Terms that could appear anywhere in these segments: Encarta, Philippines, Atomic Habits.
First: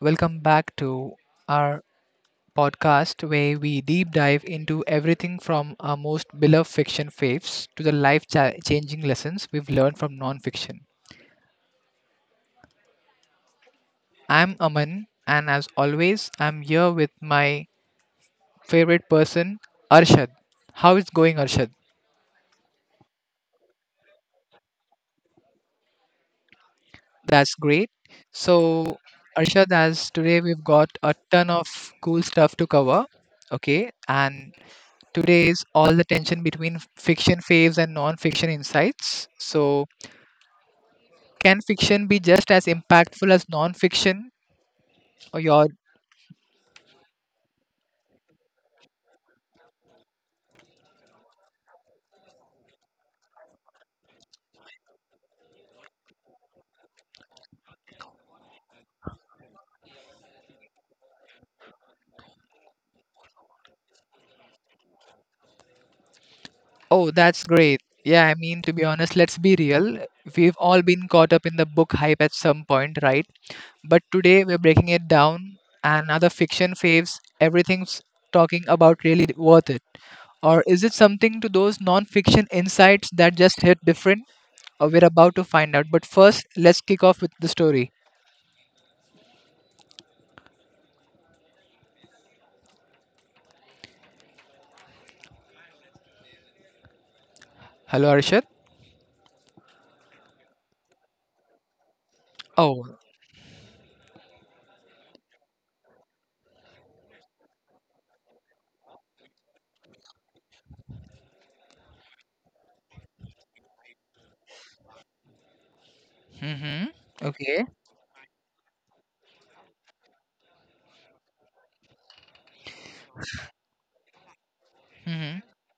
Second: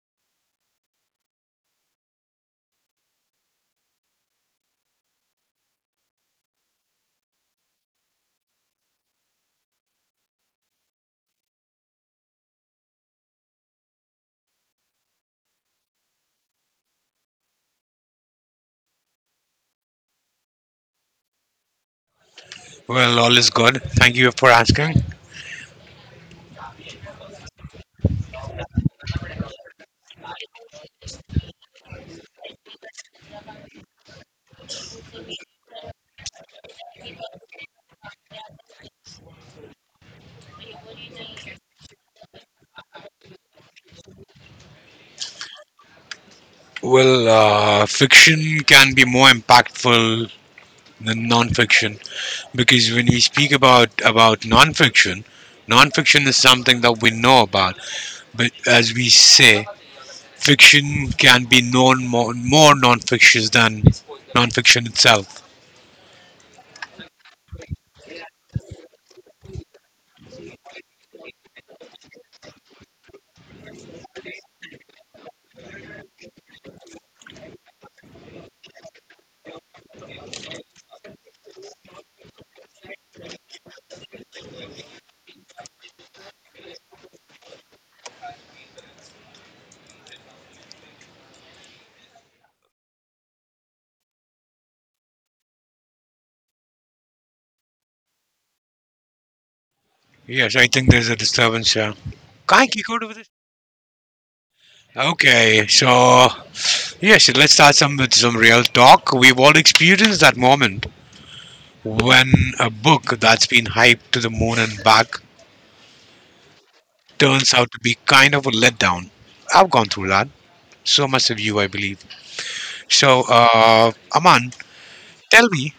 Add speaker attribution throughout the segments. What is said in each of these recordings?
Speaker 1: Welcome back to our podcast where we deep dive into everything from our most beloved fiction faves to the life changing lessons we've learned from non-fiction. I'm Aman, and as always, I'm here with my favorite person, Arshad. How is going, Arshad?
Speaker 2: Well, all is good. Thank you for asking.
Speaker 1: That's great. So, Arshad, as today we've got a ton of cool stuff to cover. Okay, and today is all the tension between fiction faves and non fiction insights. So, can fiction be just as impactful as non fiction? Or your,
Speaker 2: Well, fiction can be more impactful than non-fiction because when we speak about non-fiction, non-fiction is something that we know about, but as we say, fiction can be known more non-fiction than non-fiction itself.
Speaker 1: oh, that's great. Yeah, I mean, to be honest, let's be real. We've all been caught up in the book hype at some point, right? But today we're breaking it down. And other fiction faves, everything's talking about really worth it. Or is it something to those non fiction insights that just hit different? We're about to find out. But first, let's kick off with the story. Hello, Arshad.
Speaker 2: Yes, I think there's a disturbance here. Kai, can you
Speaker 1: Oh.
Speaker 2: go over this? Okay, so yes, let's start some with some real talk. We've all experienced that moment when a book that's been hyped to the moon and back
Speaker 1: Mhm.
Speaker 2: turns
Speaker 1: Okay.
Speaker 2: out to be kind of a letdown. I've gone through that. So much of you, I believe. So, Aman,
Speaker 1: Mhm.
Speaker 2: tell me,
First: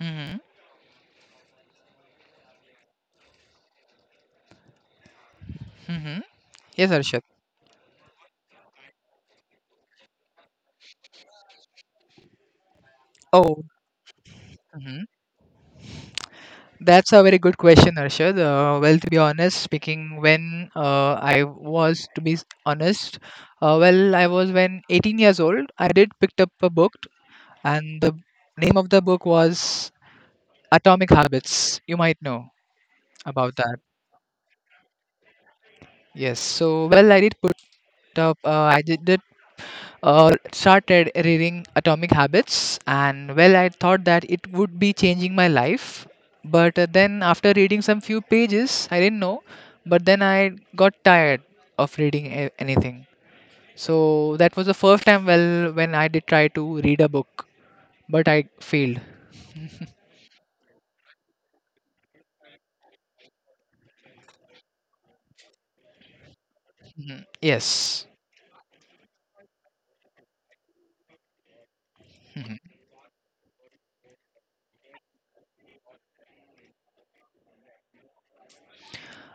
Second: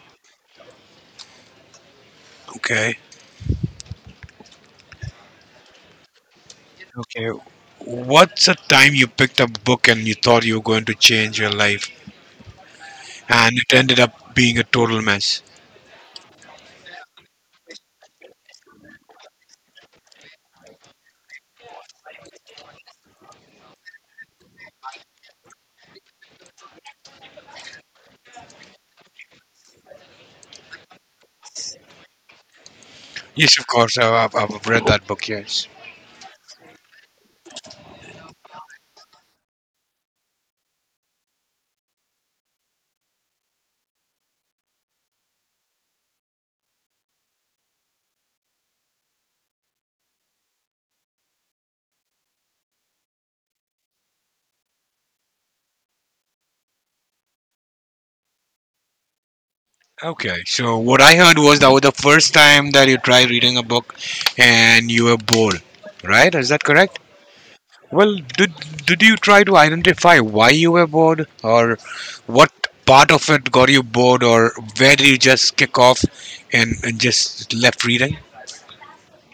Speaker 1: Mhm.
Speaker 2: okay,
Speaker 1: Mhm. Yes, Arshad.
Speaker 2: okay, what's a time you picked up a book and you thought you were going to change your life, and
Speaker 1: Oh.
Speaker 2: it ended up being a total
Speaker 1: Hmm.
Speaker 2: mess?
Speaker 1: That's a very good question, Arshad. Well, to be honest, speaking, when I was, to be honest, well, I was when 18 years old. I did picked up a book, and the name of the book was Atomic Habits. You might know about
Speaker 2: Yes, of
Speaker 1: that.
Speaker 2: course, I've read that book, yes.
Speaker 1: Yes. So, well, I did put up. I did started reading Atomic Habits, and well, I thought that it would be changing my life. But then, after reading some few pages, I didn't know, but then I got tired of reading anything. So that was the first time, well, when I did try to read a book, but I failed.
Speaker 2: Okay, so what I heard was that was the first time that you tried reading a book and you were bored, right? Is that correct?
Speaker 1: Mhm. Yes.
Speaker 2: Well, did you try to identify why you were bored, or what part of it got you bored, or where did you just kick off and just left reading?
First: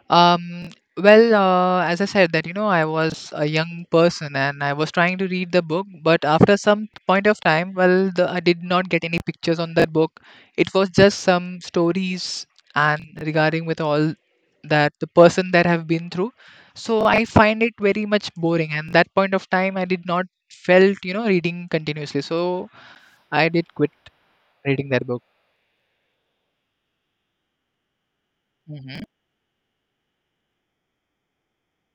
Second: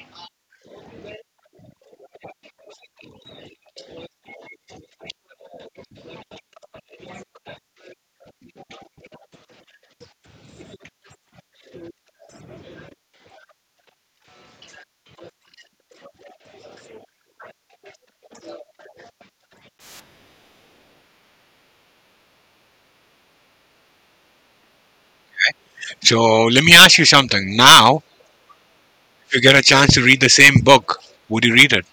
Speaker 1: Um, well, as I said that, you know, I was a young person and I was trying to read the book, but after some point of time, well, I did not get any pictures on that book. It was just some stories and regarding with all that the person that have been through. So I find it very much boring, and that point of time, I did not felt, reading continuously. So I did quit reading that book.
Speaker 2: So let me ask you something. Now, if you get a chance to read the same book, would you read it?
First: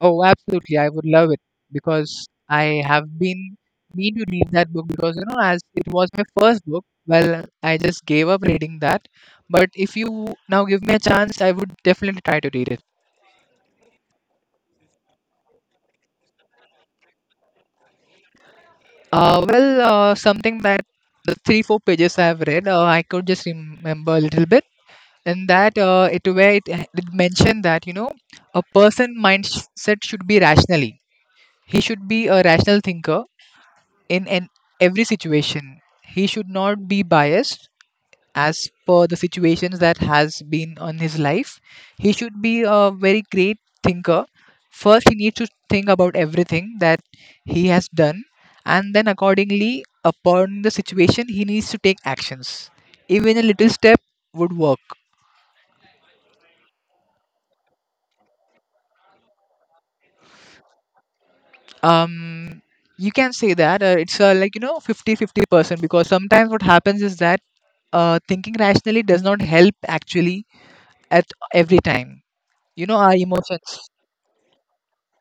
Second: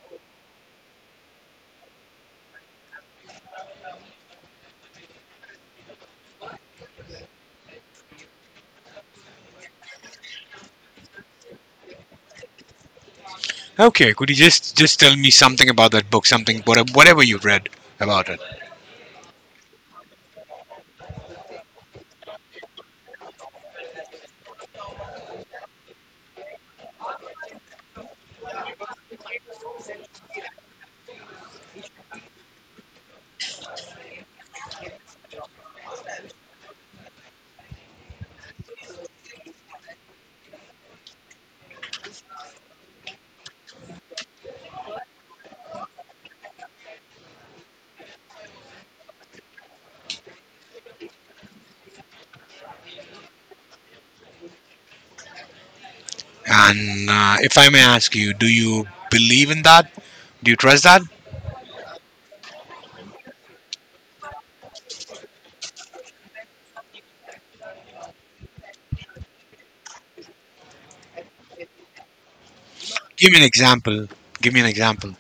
Speaker 1: Oh, absolutely. I would love it because I have been mean to read that book because as it was my first book, well, I just gave up reading that. But if you now give me a chance, I would definitely try to read it.
Speaker 2: Okay, could you just tell me something about that book, something whatever you read about it?
Speaker 1: Well, something that the three four pages I have read, I could just remember a little bit, and that it where it mentioned that a person mindset should be rationally. He should be a rational thinker in an every situation. He should not be biased as per the situations that has been on his life. He should be a very great thinker. First, he needs to think about everything that he has done, and then accordingly, upon the situation, he needs to take actions. Even a little step would work.
Speaker 2: And if I may ask you, do you believe in that? Do you trust that?
Speaker 1: Um, you can say that it's like 50/50 percent because sometimes what happens is that thinking rationally does not help actually at every time. You know, our
Speaker 2: Give me an
Speaker 1: emotions.
Speaker 2: example. Give me an example.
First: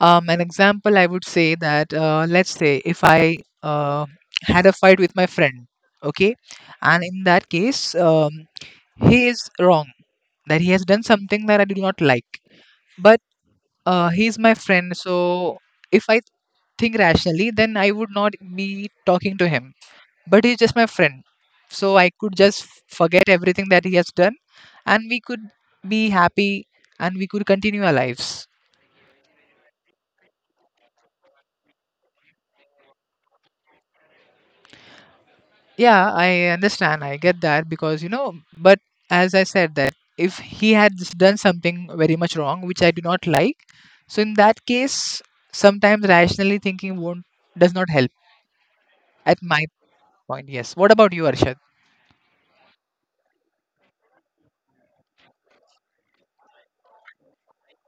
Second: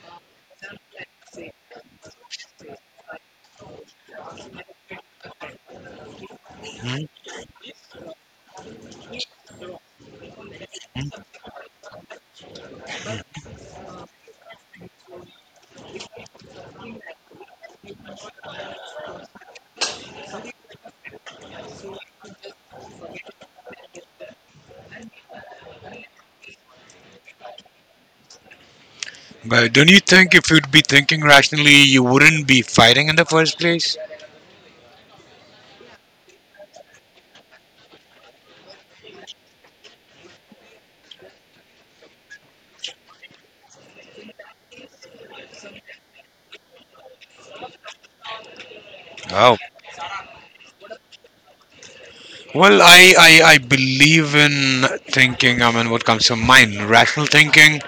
Speaker 1: An example I would say that, let's say if I uh, had a fight with my friend, okay, and
Speaker 2: Hmm?
Speaker 1: in that case, he is wrong, that he has done something that I do not like. But he is my friend, so if I think rationally, then I would not be talking to him. But he's just my friend, so I could just forget everything that he has done, and we could be happy and we could continue our lives.
Speaker 2: But don't you think if you'd be thinking rationally, you wouldn't be fighting in the first place?
Speaker 1: Yeah, I understand. I get that because, but as I said that if he had done something very much wrong, which I do not like, so in that case, sometimes rationally thinking won't does not help at
Speaker 2: Oh,
Speaker 1: my point. Yes. What about you, Arshad?
Speaker 2: well, I believe in thinking, I mean, what comes to mind. Rational thinking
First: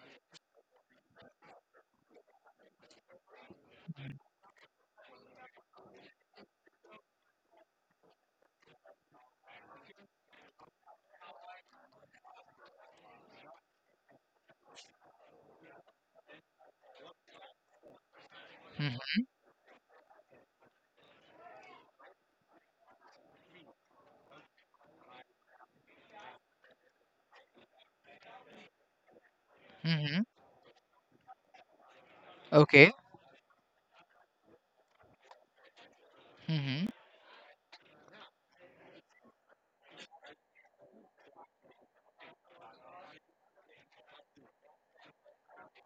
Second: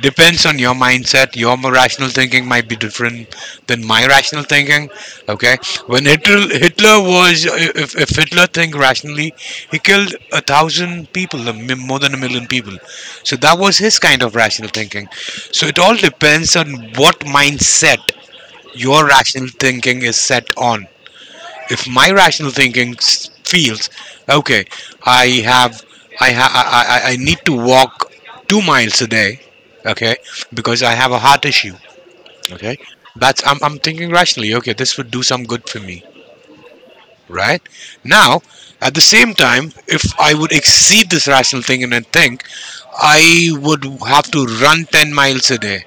Speaker 2: depends on your mindset. Your rational thinking might be different than my rational thinking. Okay? When Hitler, Hitler was, if Hitler think rationally, he killed a thousand people, more than a million people. So that was his kind of rational thinking. So it all depends on what mindset
Speaker 1: Hmm.
Speaker 2: your rational thinking is set on. If my rational thinking feels, okay, I have, I, ha- I need to walk 2 miles a day, okay,
Speaker 1: Hmm.
Speaker 2: because I have a heart issue, okay,
Speaker 1: Okay.
Speaker 2: that's, I'm thinking rationally, okay, this would do some good for me,
Speaker 1: Hmm.
Speaker 2: right? Now, at the same time, if I would exceed this rational thinking and think, I would have to run 10 miles a day,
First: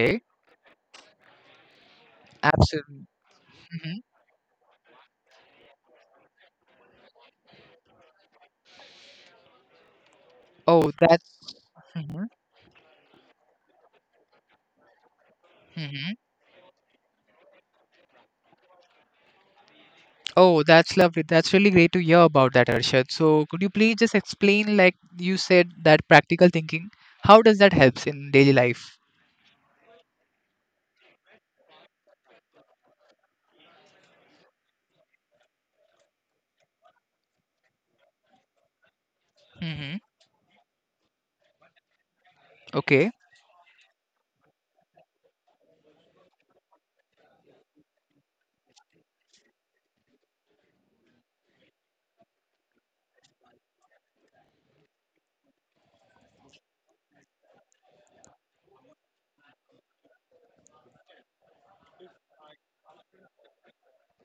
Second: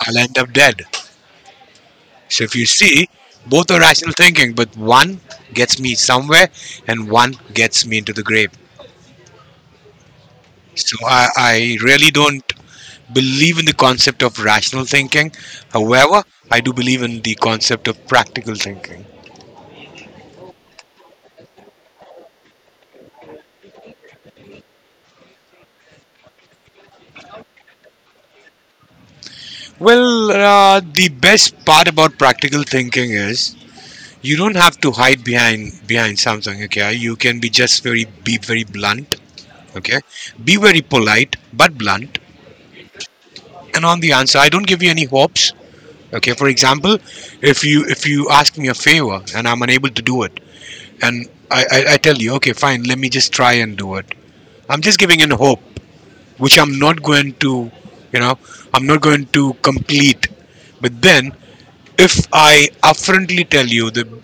Speaker 2: I'll end up dead. So if you
Speaker 1: Absolutely.
Speaker 2: see, both are
Speaker 1: Hmm.
Speaker 2: rational thinking, but one gets me somewhere and one gets me into the grave.
Speaker 1: Oh,
Speaker 2: So I,
Speaker 1: that's.
Speaker 2: I really
Speaker 1: Hmm.
Speaker 2: don't believe in the concept of rational thinking.
Speaker 1: Hmm.
Speaker 2: However, I do believe in the concept of practical thinking.
Speaker 1: Oh, that's lovely. That's really great to hear about that, Arshad. So, could you please just explain, like you said, that practical thinking? How does that helps in daily life?
Speaker 2: Well, the best part about practical thinking is you don't have to hide behind something. Okay, you can be very blunt.
Speaker 1: Mm-hmm.
Speaker 2: Okay, be very polite but blunt.
Speaker 1: Okay.
Speaker 2: And on the answer, I don't give you any hopes. Okay, for example, if you ask me a favor and I'm unable to do it, and I tell you, okay, fine, let me just try and do it. I'm just giving in hope, which you know I'm not going to complete. But then if I upfrontly tell you that,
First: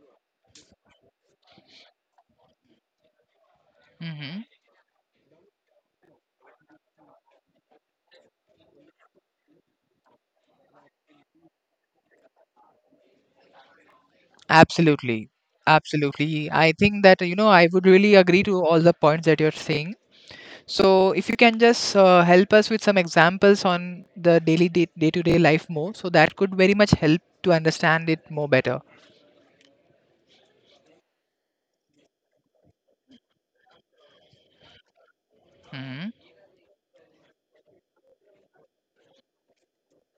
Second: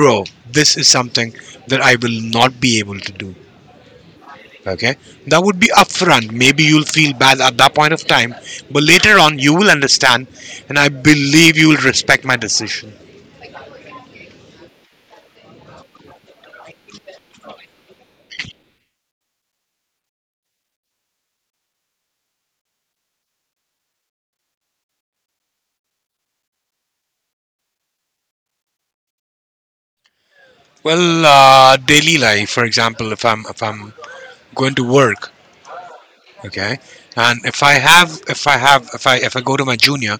Speaker 2: bro, this is something that I will not be able to do,
Speaker 1: Mm-hmm.
Speaker 2: okay, that would be upfront. Maybe you'll feel bad at that point of time, but later on you will understand, and I believe you will respect my decision.
Speaker 1: Absolutely. Absolutely. I think that, I would really agree to all the points that you're saying. So, if you can just help us with some examples on the daily day to day life more, so that could very much help to understand it more better.
Speaker 2: Well, daily life, for example, if I'm going to work,
Speaker 1: Hmm.
Speaker 2: okay, and if I have if I have if I go to my junior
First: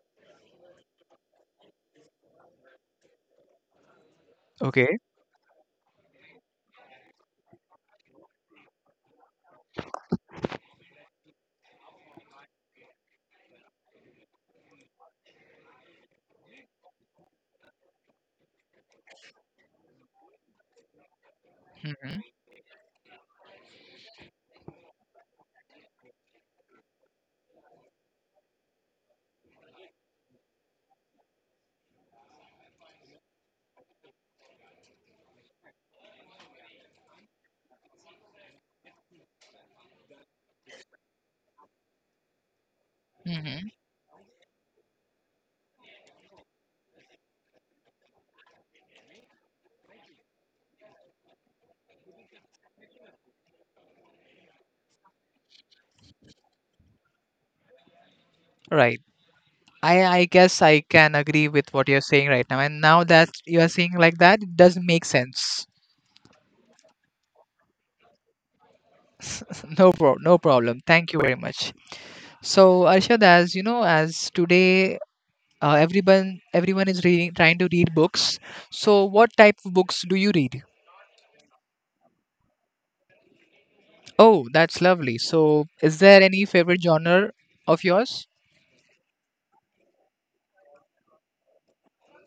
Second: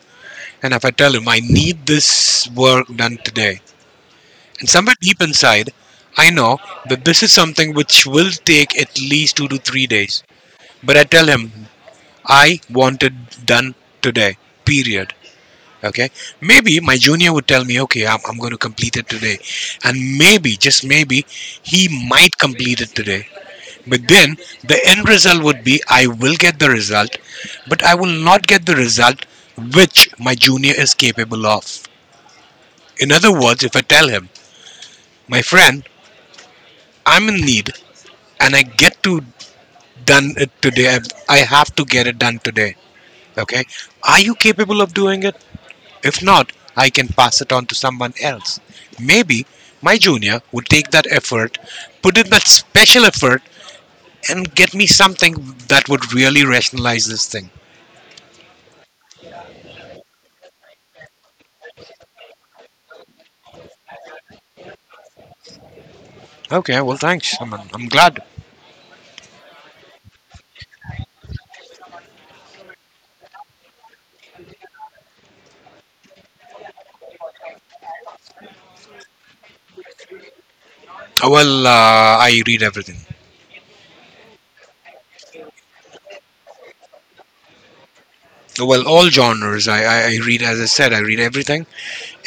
Speaker 2: and if I tell him I need this work done today, and somewhere
Speaker 1: Okay.
Speaker 2: deep inside, I know that this is something which will take at least 2 to 3 days, but I tell him I want it done today. Period. Okay. Maybe my junior would tell me, okay, I'm going to complete it today, and maybe just maybe he
Speaker 1: Mm-hmm.
Speaker 2: might complete it today. But then the end result would be I will get the result, but I will not get the result which my junior is capable of. In other words, if I tell him, my friend, I'm in need and I get to done it today, I have to get it done today. Okay, are you capable of doing it? If not, I can pass it on to someone else. Maybe my junior would take that effort, put in that special effort, and get me something that would really rationalize this thing.
Speaker 1: Mm. I guess I can agree with what you're saying right now. And now that you are saying like that, it does make sense.
Speaker 2: Okay, well, thanks. I'm glad.
Speaker 1: No problem. Thank you very much. So Arshad, as you know, as today everyone is reading, trying to read books. So what type of books do you read?
Speaker 2: Well, I read everything.
Speaker 1: Oh, that's lovely. So is there any favorite genre of yours?
Speaker 2: Well, all genres. I read, as I said, I read everything.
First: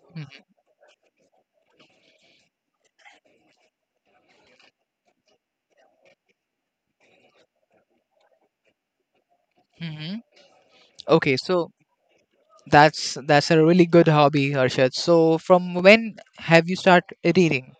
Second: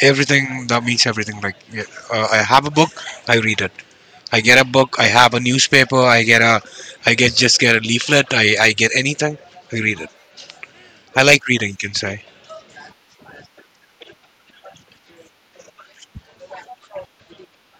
Speaker 2: Everything, that means everything. Like, yeah, I have a book, I read it. I get a book, I have a newspaper, I get a leaflet, I get anything, I read it.
Speaker 1: Mm-hmm.
Speaker 2: I
Speaker 1: Okay,
Speaker 2: like reading,
Speaker 1: so
Speaker 2: you can say.
Speaker 1: that's a really good hobby, Arshad. So from when have you started reading?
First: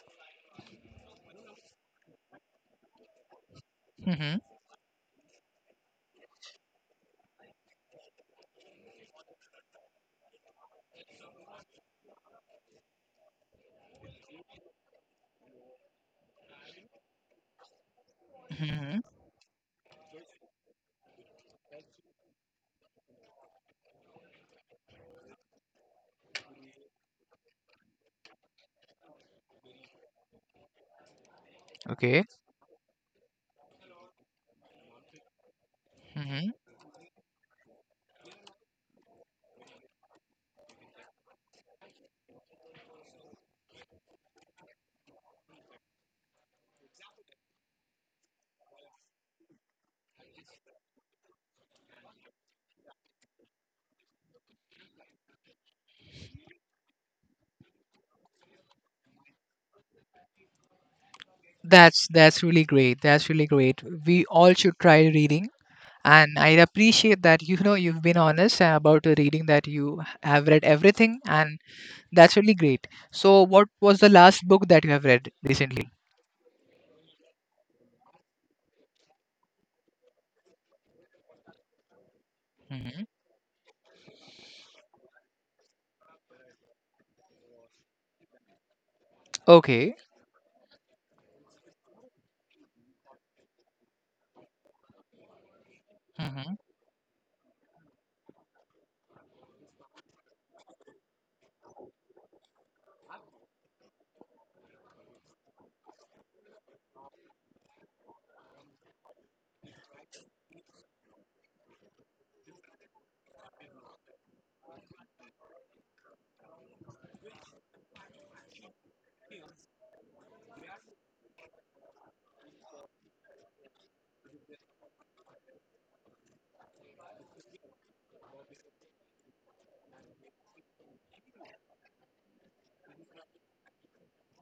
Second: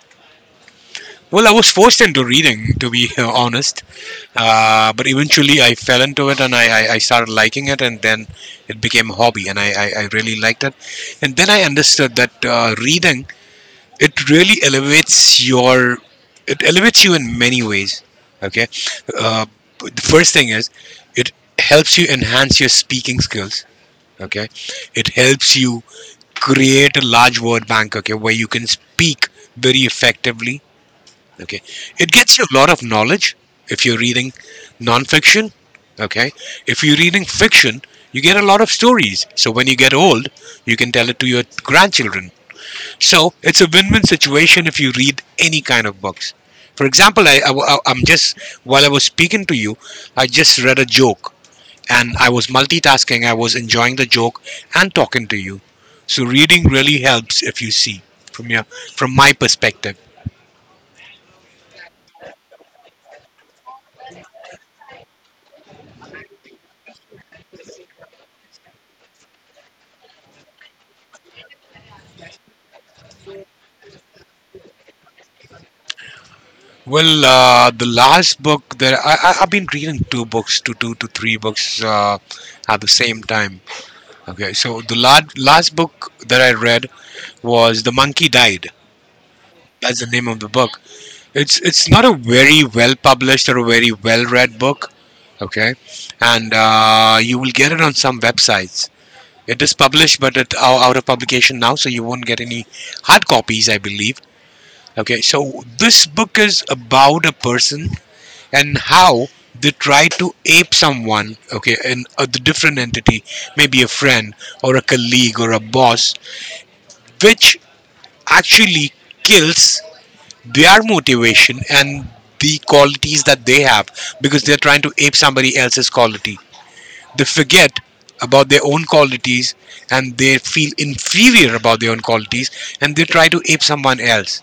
Speaker 2: Well, I was forced into reading, to be honest.
Speaker 1: Mm-hmm.
Speaker 2: But eventually, I fell into it and I started liking it, and then it became a hobby, and I really liked it. And then I understood that reading, it really elevates your it elevates you in many ways. Okay,
Speaker 1: Mm-hmm.
Speaker 2: uh, the first thing is it helps you enhance your speaking skills. Okay, it helps you create a large word bank, Okay, where you can speak very effectively. Okay. It
Speaker 1: Okay.
Speaker 2: gets you a lot of knowledge if you're reading nonfiction. Okay.
Speaker 1: Hmm.
Speaker 2: If you're reading fiction, you get a lot of stories. So when you get old, you can tell it to your grandchildren. So it's a win win situation if you read any kind of books. For example, while I was speaking to you, I just read a joke and I was multitasking. I was enjoying the joke and talking to you. So reading really helps if you see from your from my perspective.
Speaker 1: That's really great. That's really great. We all should try reading. And I appreciate that you know you've been honest about the reading that you have read everything, and that's really great. So, what was the last book that you have read recently?
Speaker 2: Well, the last book that I've been reading, two to three books at the
Speaker 1: Hmm.
Speaker 2: same time. Okay, so the last book that I read was "The Monkey Died."
Speaker 1: Okay.
Speaker 2: That's the name of the book. It's not a very well published or a very well read book. Okay, and
Speaker 1: Hmm.
Speaker 2: you will get it on some websites. It is published, but it's out of publication now, so you won't get any hard copies, I believe. Okay, so this book is about a person and how they try to ape someone, okay, and a different entity, maybe a friend or a colleague or a boss, which actually kills their motivation and the qualities that they have because they're trying to ape somebody else's quality. They forget about their own qualities, and they feel inferior about their own qualities, and they try to ape someone else.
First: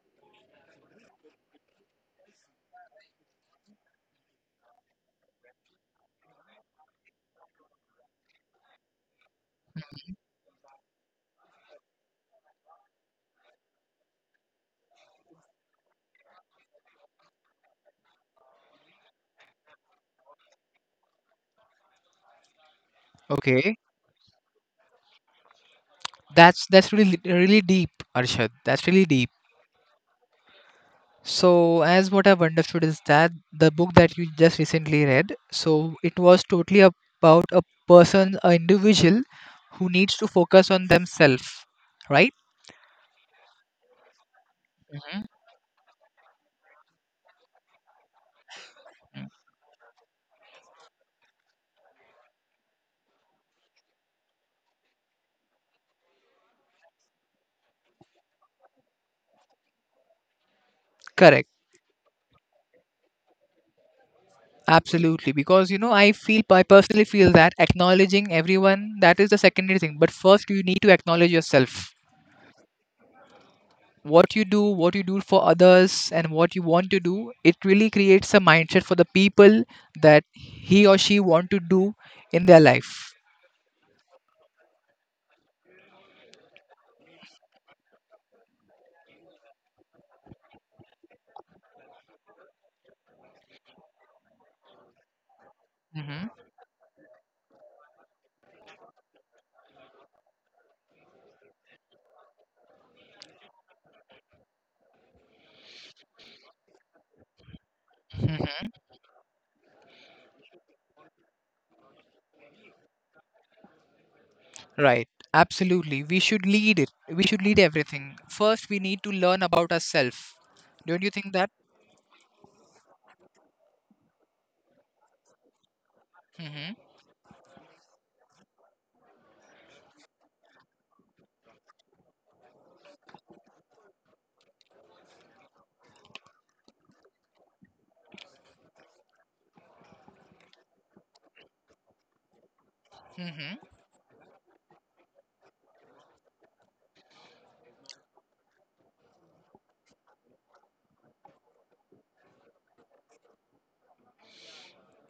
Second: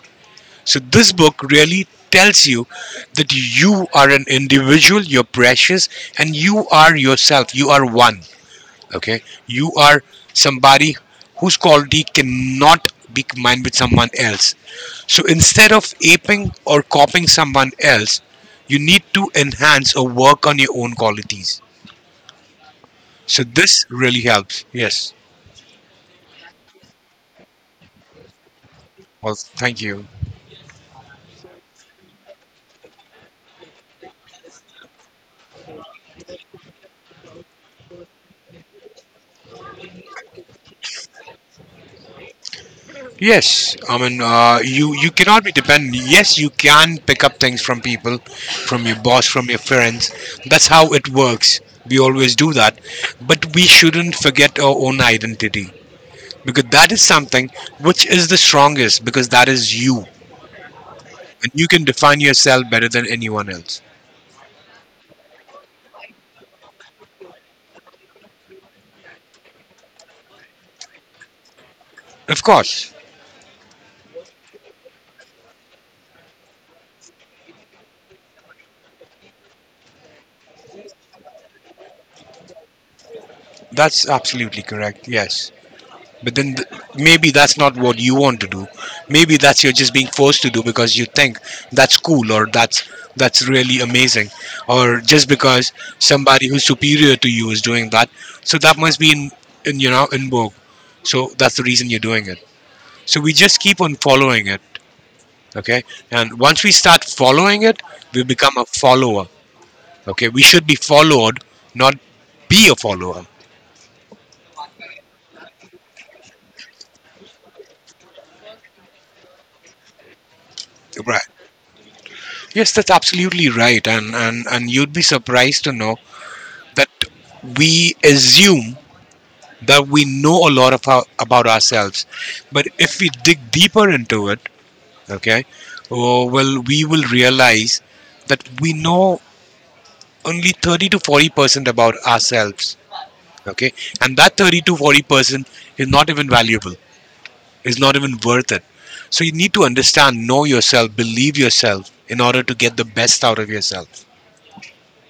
Speaker 2: So this book really tells you that you are an individual, you're precious, and you are yourself. You are one. Okay, you are somebody whose quality cannot be combined with someone else. So instead of aping or copying someone else, you need to enhance or work on your own qualities. So
Speaker 1: Okay.
Speaker 2: this really helps. Yes.
Speaker 1: That's really really deep, Arshad. That's really deep.
Speaker 2: Well, thank you.
Speaker 1: So, as what I've understood is that the book that you just recently read, so it was totally about a person, an individual who needs to focus on themselves, right?
Speaker 2: Yes, I mean, you
Speaker 1: Mhm.
Speaker 2: cannot be dependent. Yes, you can pick up things from people, from your boss, from your friends. That's how it works. We always do that, but we shouldn't forget our own identity because that is something which is the strongest because that is you,
Speaker 1: Correct.
Speaker 2: and you can define yourself better than anyone else.
Speaker 1: Absolutely. Because, I personally feel that acknowledging everyone, that is the secondary thing. But first, you need to acknowledge yourself.
Speaker 2: Of course,
Speaker 1: What you do for others, and what you want to do, it really creates a mindset for the people that he or she want to do in their life.
Speaker 2: that's absolutely correct. Yes. But then maybe that's not what you want to do. Maybe that's you're just being forced to do because you think that's cool, or that's really amazing, or just because somebody who's superior to you is doing that. So that must be in you know in vogue. So that's the reason you're doing it. So we just keep on following it, okay? And once we start following it, we become a
Speaker 1: Mhm.
Speaker 2: follower. Okay, we should be followed, not be a follower.
Speaker 1: Right. Absolutely. We should lead it. We should lead everything. First, we need to learn about ourselves. Don't you
Speaker 2: Right.
Speaker 1: think that?
Speaker 2: Yes, that's absolutely right, and you'd be surprised to know
Speaker 1: Hmm.
Speaker 2: that we assume that we know a lot of our, about ourselves, but if we dig deeper into it, okay, oh, well, we will realize that we know only 30 to 40% about ourselves,
Speaker 1: Hmm.
Speaker 2: okay, and that 30 to 40% is not even valuable, is not even worth it. So you need to understand, know yourself, believe yourself, in order to get the best out of yourself.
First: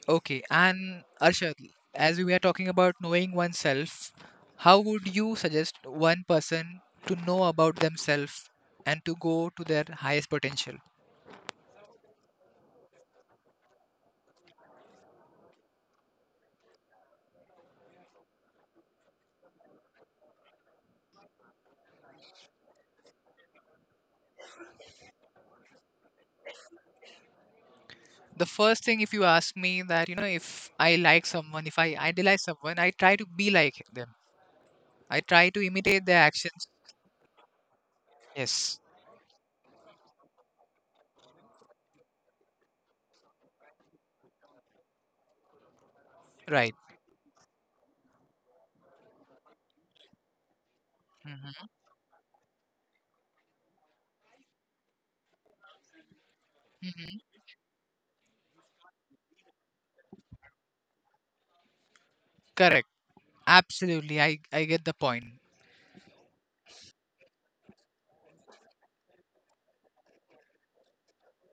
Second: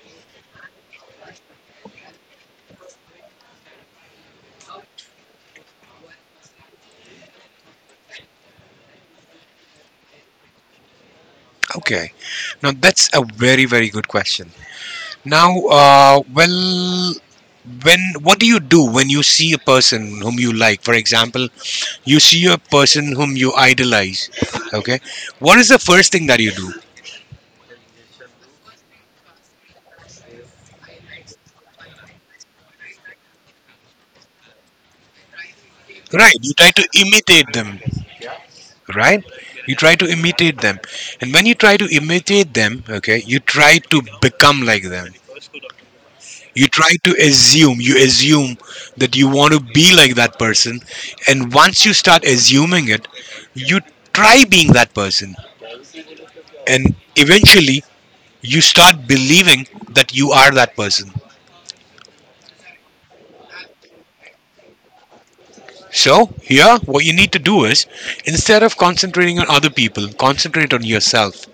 Speaker 1: Okay. And Arshad, as we were talking about knowing oneself, how would you suggest one person to know about themselves and to go to their highest potential?
Speaker 2: Okay, now that's a very very good question. Now, well, when what do you do when you see a person whom you like? For example, you see a person whom you idolize. Okay, what is the first thing that you do?
Speaker 1: The first thing, if you ask me that, if I like someone, if I idolize someone, I try to be like them. I try to imitate their
Speaker 2: Right, you
Speaker 1: actions.
Speaker 2: try to imitate them.
Speaker 1: Yes.
Speaker 2: Right, you try to imitate them, and when you try to imitate them, okay, you try to become like them. You
Speaker 1: Right.
Speaker 2: try to assume. You assume that you want to be like that person, and
Speaker 1: Hmm.
Speaker 2: once you start assuming it, you try being that person and eventually you start believing that you are that person.
Speaker 1: Correct. Absolutely. I get the point.
Speaker 2: So, here, what you need to do is instead of concentrating on other people, concentrate on yourself.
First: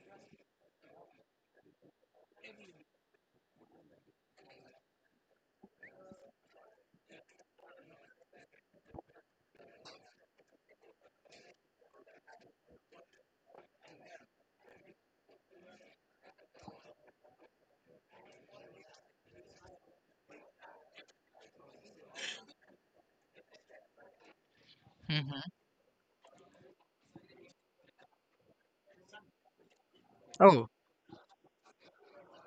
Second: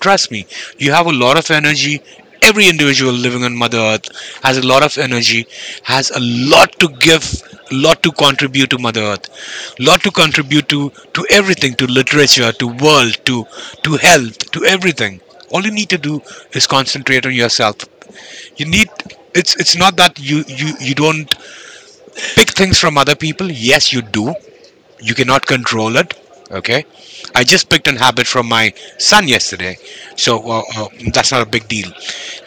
Speaker 2: Trust me, you have a lot of energy. Every individual living on Mother Earth has a lot of energy, has a lot to give, a lot to contribute to Mother Earth, a lot to contribute to everything, to literature, to world, to health, to everything. All you need to do is concentrate on yourself. You need It's not that you don't pick things from other people. Yes, you do. You cannot
Speaker 1: Hmm.
Speaker 2: control it. Okay, I just picked an habit from my son yesterday. So,
Speaker 1: Oh,
Speaker 2: that's not a big deal,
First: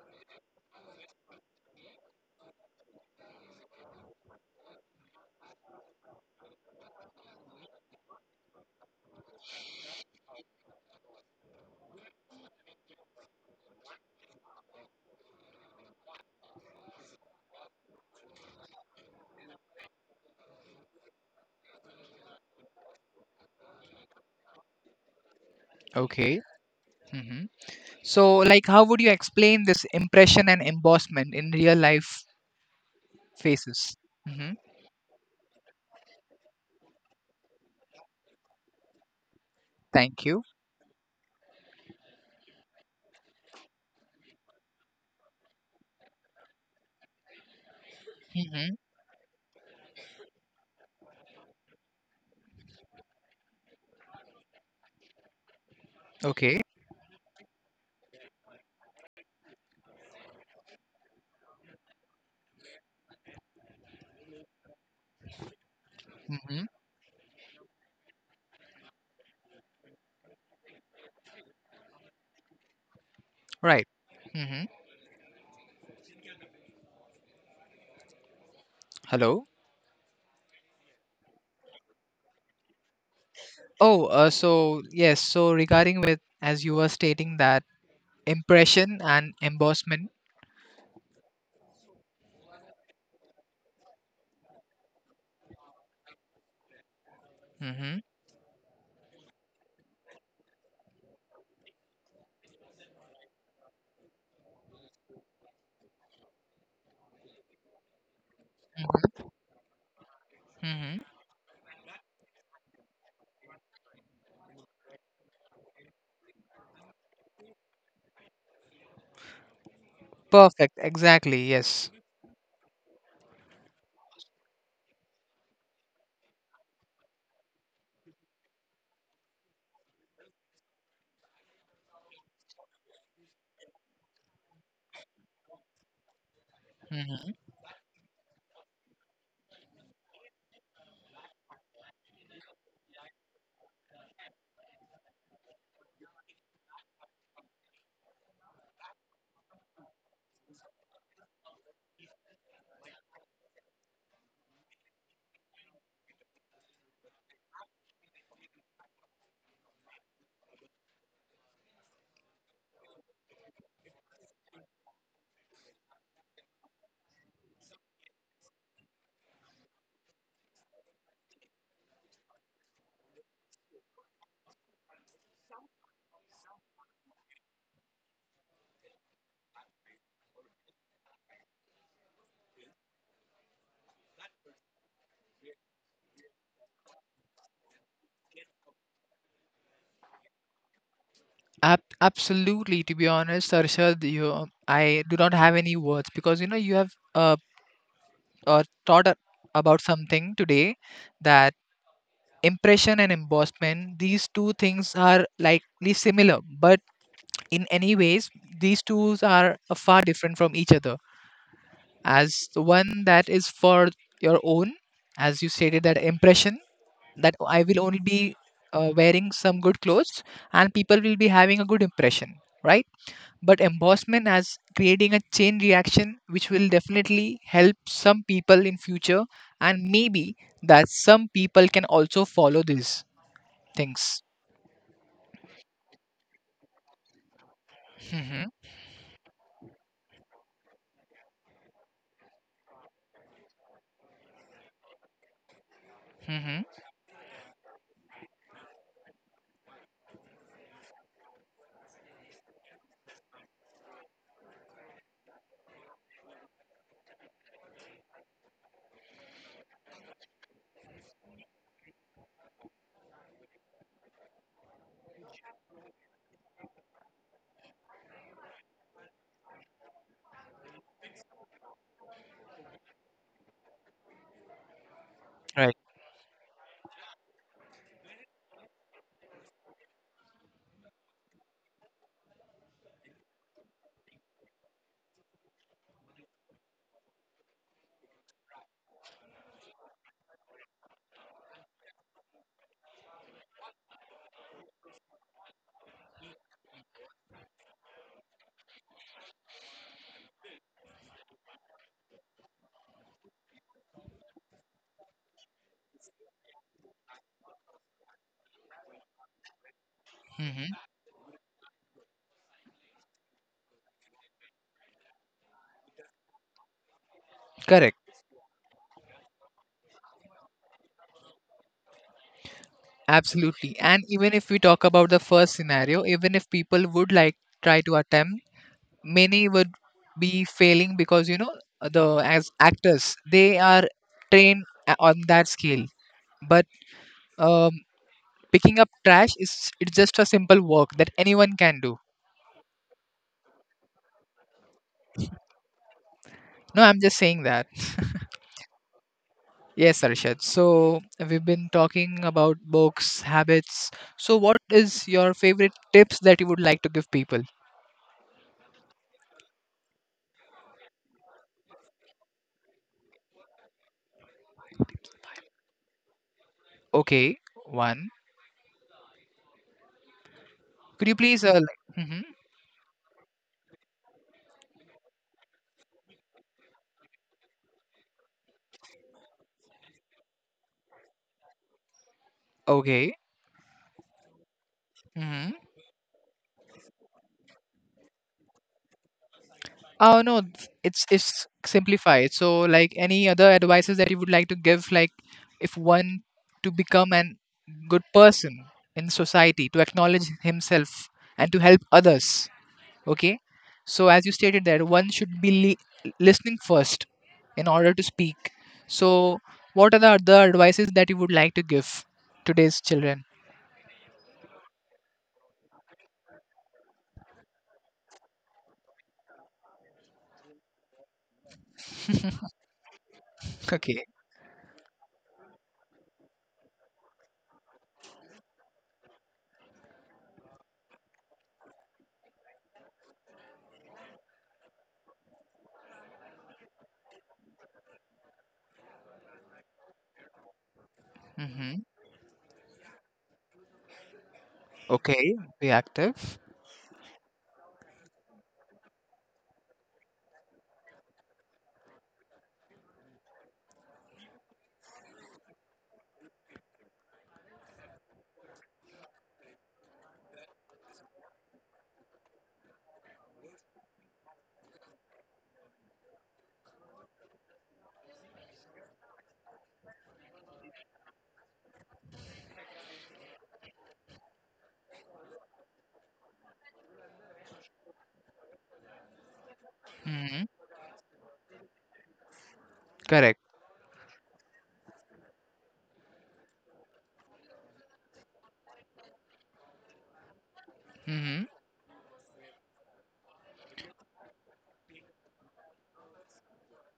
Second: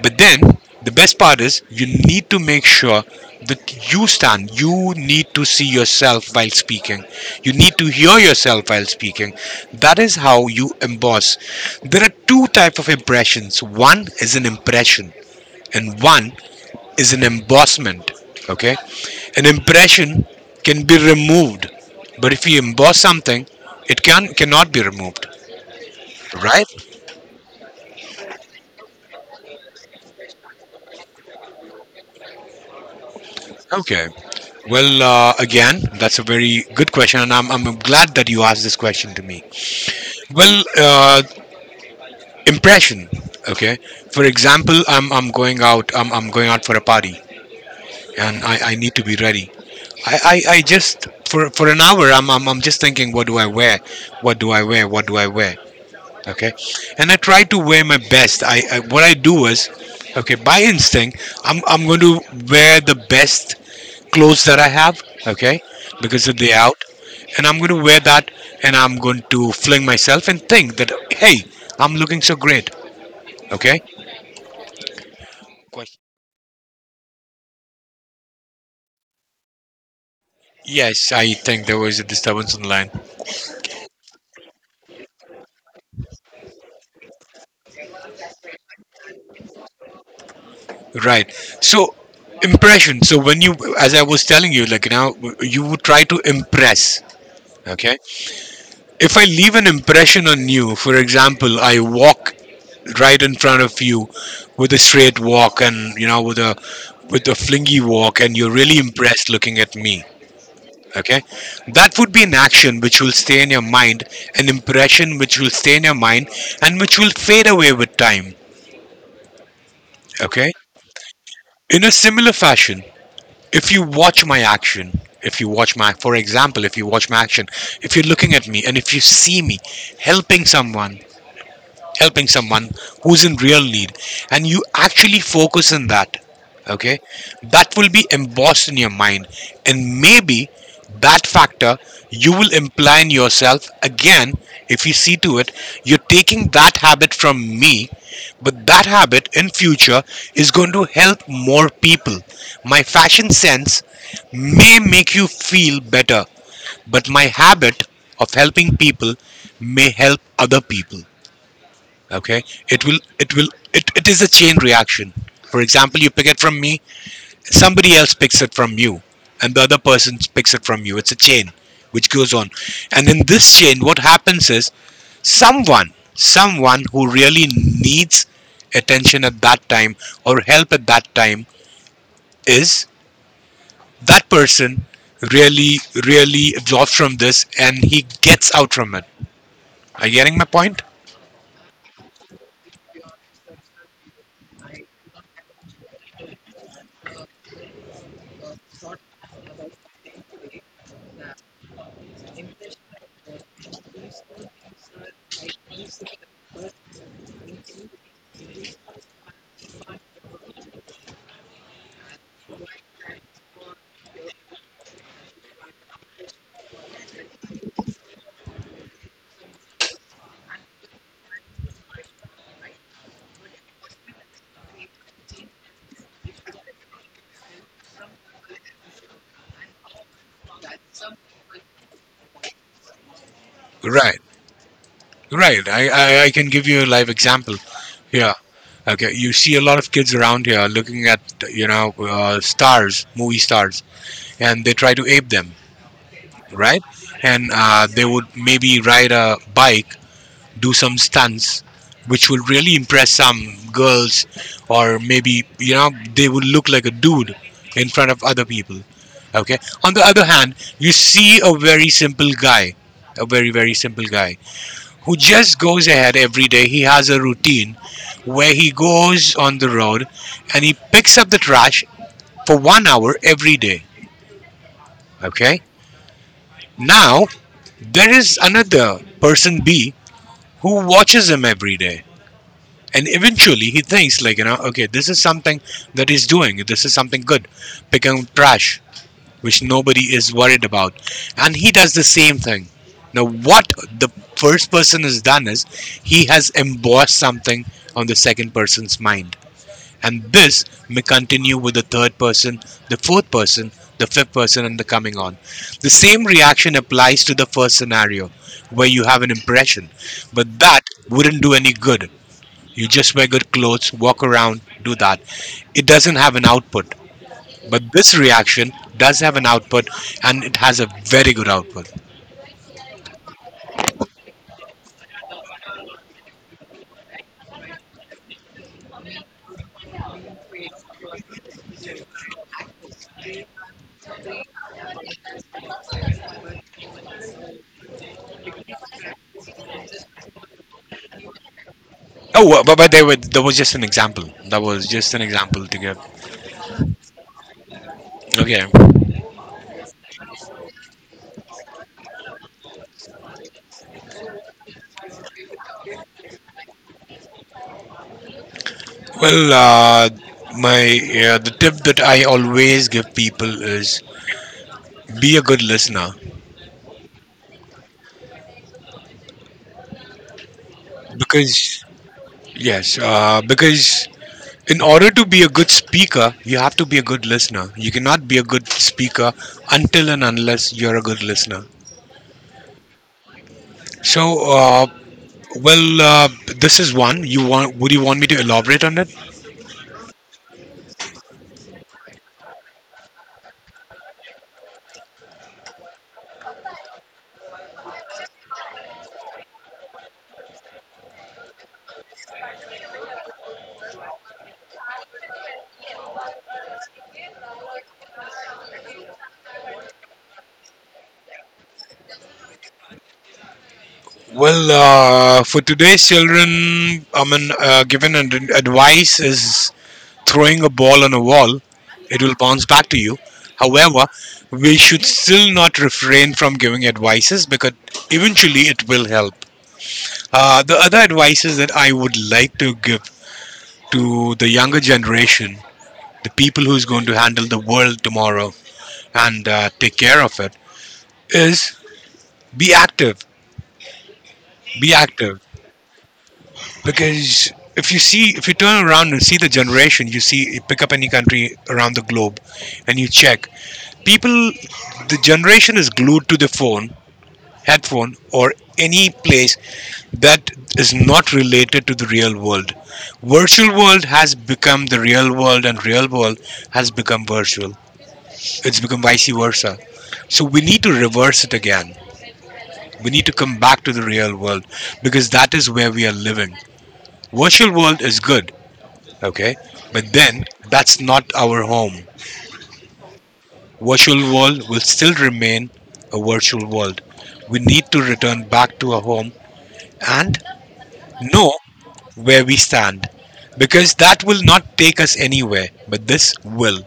Speaker 2: but then the best part is you need to make sure that you need to see yourself while speaking, you need to hear yourself while speaking. That is how you emboss. There are two type of impressions. One is an impression, and one is an embossment. Okay, an impression can be removed, but if you emboss something, it cannot be removed.
Speaker 1: okay.
Speaker 2: Right?
Speaker 1: Hmm. So, like, how would you explain this impression and embossment in real life faces?
Speaker 2: Okay.
Speaker 1: Hmm.
Speaker 2: Well, again, that's a very good question, and I'm glad that you asked this question to me.
Speaker 1: Thank you.
Speaker 2: Well, impression. Okay. For example, I'm going out. I'm going out for a party, and I
Speaker 1: Hmm.
Speaker 2: need to be ready. I, I just for an hour, I'm just thinking, what do I wear, what do I wear, what do I wear. Okay,
Speaker 1: Okay.
Speaker 2: and I try to wear my best. I what I do is, okay, by instinct I'm going to wear the best clothes that I have. Okay, because of the
Speaker 1: Hmm.
Speaker 2: out, and I'm going to wear that, and I'm going to fling myself and think that hey, I'm looking so great.
Speaker 1: Right.
Speaker 2: Okay.
Speaker 1: Hmm.
Speaker 2: Question.
Speaker 1: Hello.
Speaker 2: Yes, I think there was a disturbance on the line.
Speaker 1: Oh, so yes. So regarding with as you were stating that impression and embossment.
Speaker 2: Right. So impression. So when you, as I was telling you, like now, you would try to impress.
Speaker 1: Hmm.
Speaker 2: Okay. If I leave an impression on you, for example, I walk right in front of you with a straight walk, and you know, with a flingy walk, and you're really
Speaker 1: Hmm.
Speaker 2: impressed looking at me.
Speaker 1: Hmm.
Speaker 2: Okay, that would be an action which will stay in your mind, an impression which will stay in your mind, and which will fade away with time. Okay,
Speaker 1: Perfect. Exactly. Yes.
Speaker 2: in a similar fashion, if you watch my action if you watch my for example, if you watch my action, if you're looking at me and if you see me helping someone helping someone who's in real need, and you actually focus on that, okay, that will be embossed in your mind, and maybe that factor you will imply in yourself. Again, if you see to it, you're taking that habit from me, but that habit in future is going to help more people. My fashion sense may make you feel better, but my habit of helping people may help other people. Okay, it is a chain reaction. For example, you pick it from me, somebody else picks it from you, and the other person picks it from you. It's a chain which goes on, and in this chain what happens is someone who really needs attention at that time or help at that time is that person really really absorbs from this and he gets out from it. Are you getting my point?
Speaker 1: Absolutely, to be honest, Arshad, I do not have any words because you have uh, taught about something today that impression and embossment, these two things are likely similar but in any ways these two are far different from each other, as the one that is for your own, as you stated that impression that I will only be wearing some good clothes and people will be having a good impression, right? But embossment as creating a chain reaction which will definitely help some people in future, and maybe that some people can also follow these things.
Speaker 2: Right. Right. I can give you a live example. Yeah.
Speaker 1: Hmm.
Speaker 2: Okay. You see a lot of kids around here looking at, stars, movie stars, and they try to ape them,
Speaker 1: Hmm.
Speaker 2: right? And they would maybe ride a bike, do some stunts, which would really impress some girls, or maybe, they would look like a dude in front of other people. Okay. On the other hand, you see a very simple guy, a very, very simple guy who just goes ahead every day. He has a routine where he goes on the road and he picks up the trash for 1 hour every day. Okay.
Speaker 1: Right.
Speaker 2: Now, there is another person B who watches him every day. And eventually he thinks, like, okay, this is something that he's doing. This is something good. Picking up trash which nobody is worried about. And he does the same thing. Now, what the first person has done is he has embossed something on the second person's mind. And this may continue with the third person, the fourth person, the fifth person, and the coming on. The same reaction applies to the first scenario where you have an impression, but
Speaker 1: Hmm.
Speaker 2: that wouldn't do any good. You just wear good clothes, walk around, do that. It doesn't have an output.
Speaker 1: Correct.
Speaker 2: But this reaction does have an output, and it has a very good output.
Speaker 1: Absolutely, and even if we talk about the first scenario, even if people would like try to attempt, many would be failing because the as actors they are trained on that scale. But uh, picking up trash is it's just a simple work that anyone can do.
Speaker 2: Oh, but there was just an example. That was just an example to give.
Speaker 1: No, I'm just saying that.
Speaker 2: Okay.
Speaker 1: Yes, Arshad. So we've been talking about books, habits. So what is your favorite tips that you would like to give people?
Speaker 2: Well, my the tip that I always give people is be a good listener,
Speaker 1: Okay, one. Could you please?
Speaker 2: because
Speaker 1: Like, hmm.
Speaker 2: yes, because in order to be a good speaker, you have to be a good listener. You cannot be a good speaker until and unless you're a good listener.
Speaker 1: Okay.
Speaker 2: So, uh,
Speaker 1: Hmm.
Speaker 2: well, uh, this is one. You want? Would you want me to elaborate on it?
Speaker 1: Oh no, it's simplified. So like any other advices that you would like to give, like if one to become an good person in society, to acknowledge himself and to help others. Okay. So as you stated that one should be listening first in order to speak. So what are the other advices that you would like to give today's children?
Speaker 2: Well, for today's children, I mean, given an advice is throwing a ball on a wall, it will bounce back to you.
Speaker 1: Okay.
Speaker 2: However, we should still not refrain from giving advices, because eventually it will help. The other advices that I would like to give to the younger generation, the people who's going to handle the world tomorrow and take care of it,
Speaker 1: Mm-hmm.
Speaker 2: is be active, be
Speaker 1: Okay.
Speaker 2: active.
Speaker 1: Be active.
Speaker 2: Because if you see, if you turn around and see the generation, you see, you pick up any country around the globe and you check, people, the generation is glued to the phone, headphone, or any place that is not related to the real world. Virtual world has become the real world, and real world has become virtual. It's become vice versa. So we need to reverse it again. We need to come back to the real world because that is where we are living. Virtual world is good, okay? But
Speaker 1: Mm-hmm.
Speaker 2: then that's not our home.
Speaker 1: Correct.
Speaker 2: Virtual world will still remain a virtual world. We need to return back to our home and
Speaker 1: Mm-hmm.
Speaker 2: know where we stand, because that will not take us anywhere, but this will.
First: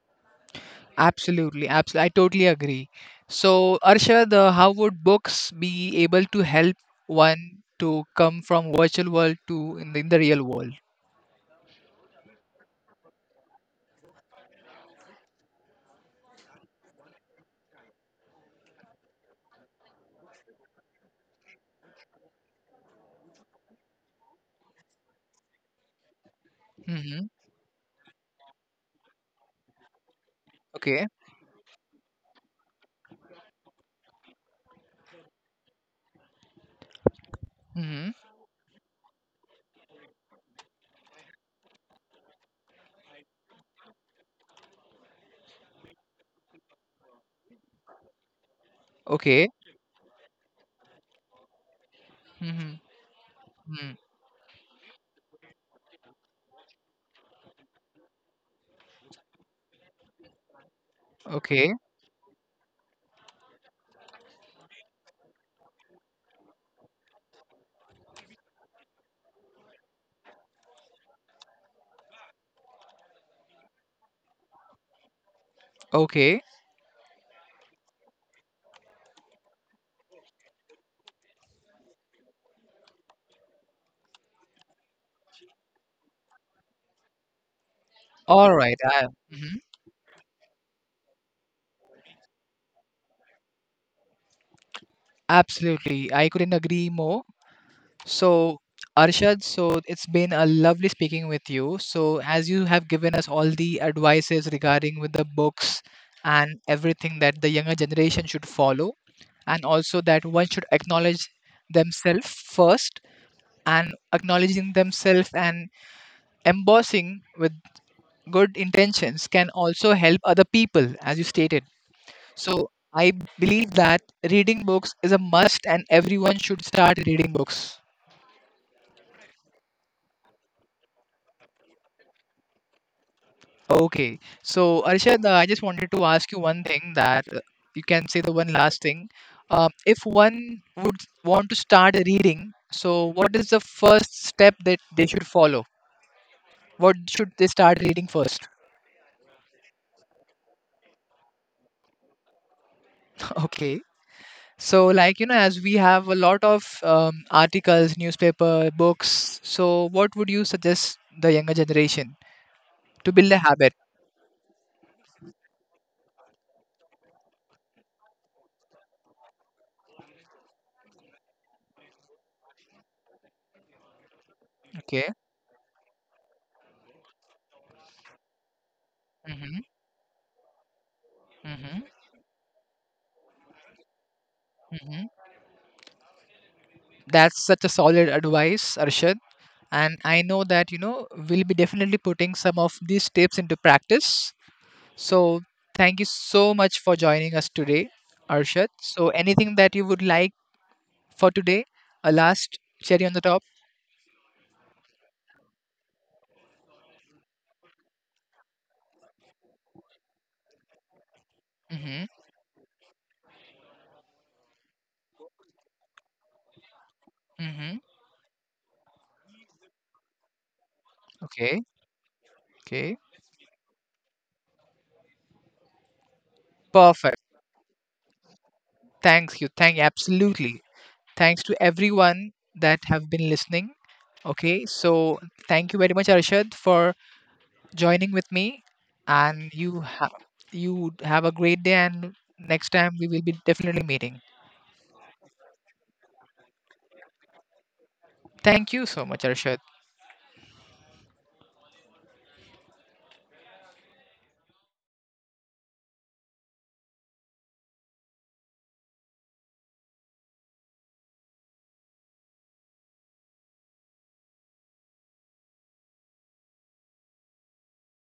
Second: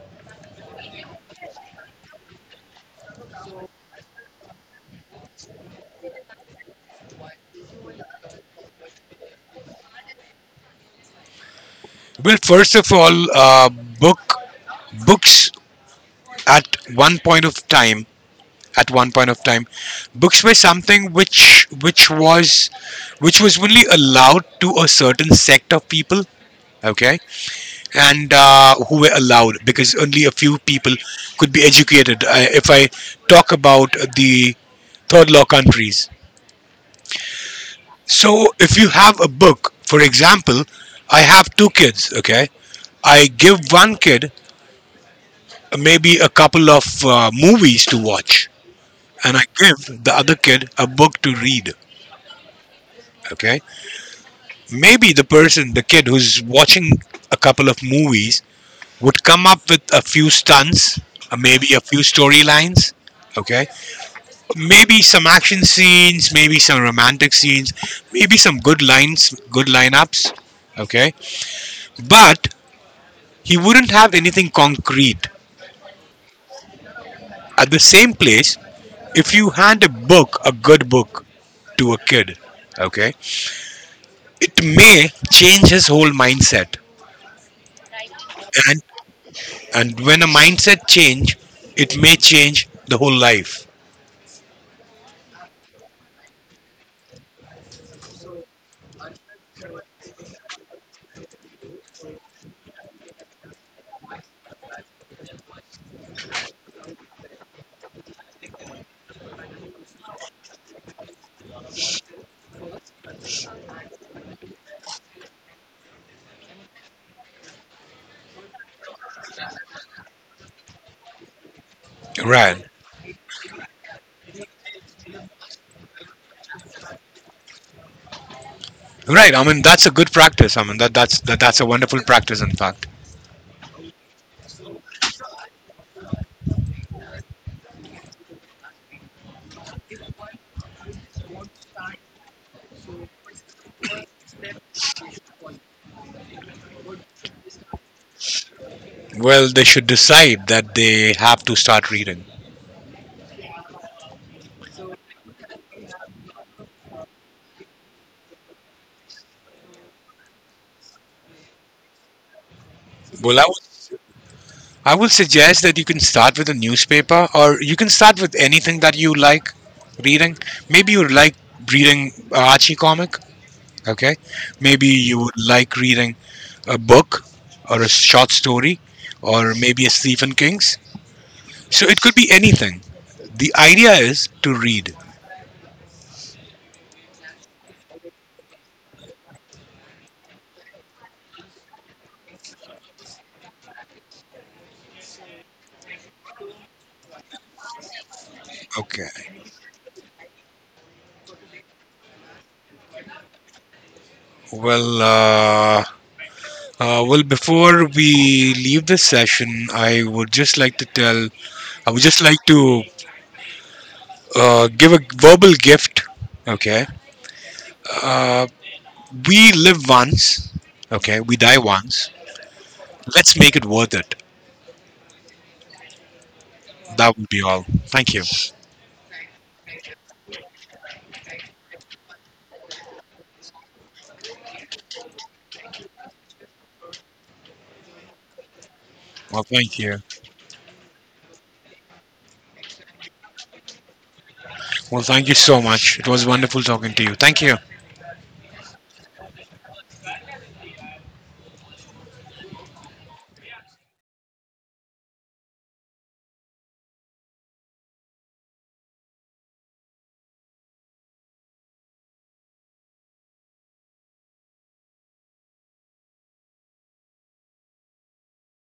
Speaker 1: Absolutely. Absolutely. I totally agree. So Arshad, how would books be able to help one to come from virtual world to in the real world?
Speaker 2: Well, first of all, book books, at one point of time, at one point of time, books were something which was only allowed to a certain sect of people. Okay,
Speaker 1: Mm-hmm.
Speaker 2: and who were allowed, because only a few people
Speaker 1: Okay.
Speaker 2: could be educated. If I talk about the third law countries,
Speaker 1: Mm-hmm.
Speaker 2: so if you have a book, for example, I have two kids. Okay, I give one kid maybe a couple of movies to watch, and I
Speaker 1: Okay.
Speaker 2: give the other kid a book to read.
Speaker 1: Mm-hmm.
Speaker 2: Okay, maybe the kid who's watching a couple of movies would come up with a few stunts, maybe
Speaker 1: Okay.
Speaker 2: a few storylines. Okay, maybe some action scenes, maybe some romantic scenes, maybe some good lines, good lineups. Okay, but he wouldn't have anything concrete.
Speaker 1: Okay.
Speaker 2: At the same place, if you hand a book, a good book, to a kid, okay, it may change his whole mindset.
Speaker 1: All right.
Speaker 2: And
Speaker 1: Mhm.
Speaker 2: when a mindset change, it may change the whole life.
Speaker 1: Absolutely. I couldn't agree more. So, Arshad, so it's been a lovely speaking with you. So, as you have given us all the advices regarding with the books and everything that the younger generation should follow, and also that one should acknowledge themselves first, and acknowledging themselves and embossing with good intentions can also help other people as you stated.
Speaker 2: Right.
Speaker 1: So I believe that reading books is a must and everyone should start reading books.
Speaker 2: Right. I mean, that's a good practice. I mean, that's a wonderful practice, in fact.
Speaker 1: Okay. So Arshad, I just wanted to ask you one thing that you can say the one last thing. If one would want to start reading, so what is the first step that they should follow? What should they start reading first?
Speaker 2: Well, they should decide that they have to start reading.
Speaker 1: Okay. So, like, as we have a lot of articles, newspaper, books, so what would you suggest the younger generation to build
Speaker 2: Well,
Speaker 1: a habit?
Speaker 2: I would suggest that you can start with a newspaper, or you can start with anything that you like reading. maybe you like reading a Archie comic. Okay, maybe
Speaker 1: Okay.
Speaker 2: you would like reading a book or a short story, or
Speaker 1: Mm-hmm,
Speaker 2: maybe a Stephen King's.
Speaker 1: mm-hmm,
Speaker 2: So it could be anything. The idea is to read.
Speaker 1: mm-hmm. That's such a solid advice, Arshad. And I know that, we'll be definitely putting some of these tips into practice. So thank you so much for joining us today, Arshad. So
Speaker 2: Okay.
Speaker 1: anything that you would like for today? A last cherry on the top?
Speaker 2: Well, uh, well, before we leave this session, I would
Speaker 1: Mm-hmm,
Speaker 2: just like to give a verbal gift. Okay.
Speaker 1: mm-hmm.
Speaker 2: Uh, we live once. Okay. We die
Speaker 1: Okay,
Speaker 2: once.
Speaker 1: okay.
Speaker 2: Let's make it worth it. That
Speaker 1: Perfect.
Speaker 2: would be all. Thank you.
Speaker 1: Thanks you. Thank absolutely. Thanks to everyone that have been listening. Okay, so thank you very much, Arshad, for joining with me,
Speaker 2: Well,
Speaker 1: and
Speaker 2: thank
Speaker 1: you
Speaker 2: you.
Speaker 1: have you have a great day. And next time we will be definitely meeting.
Speaker 2: Well, thank you so much. It was wonderful talking to you. Thank you.
Speaker 1: Thank you so much, Arshad.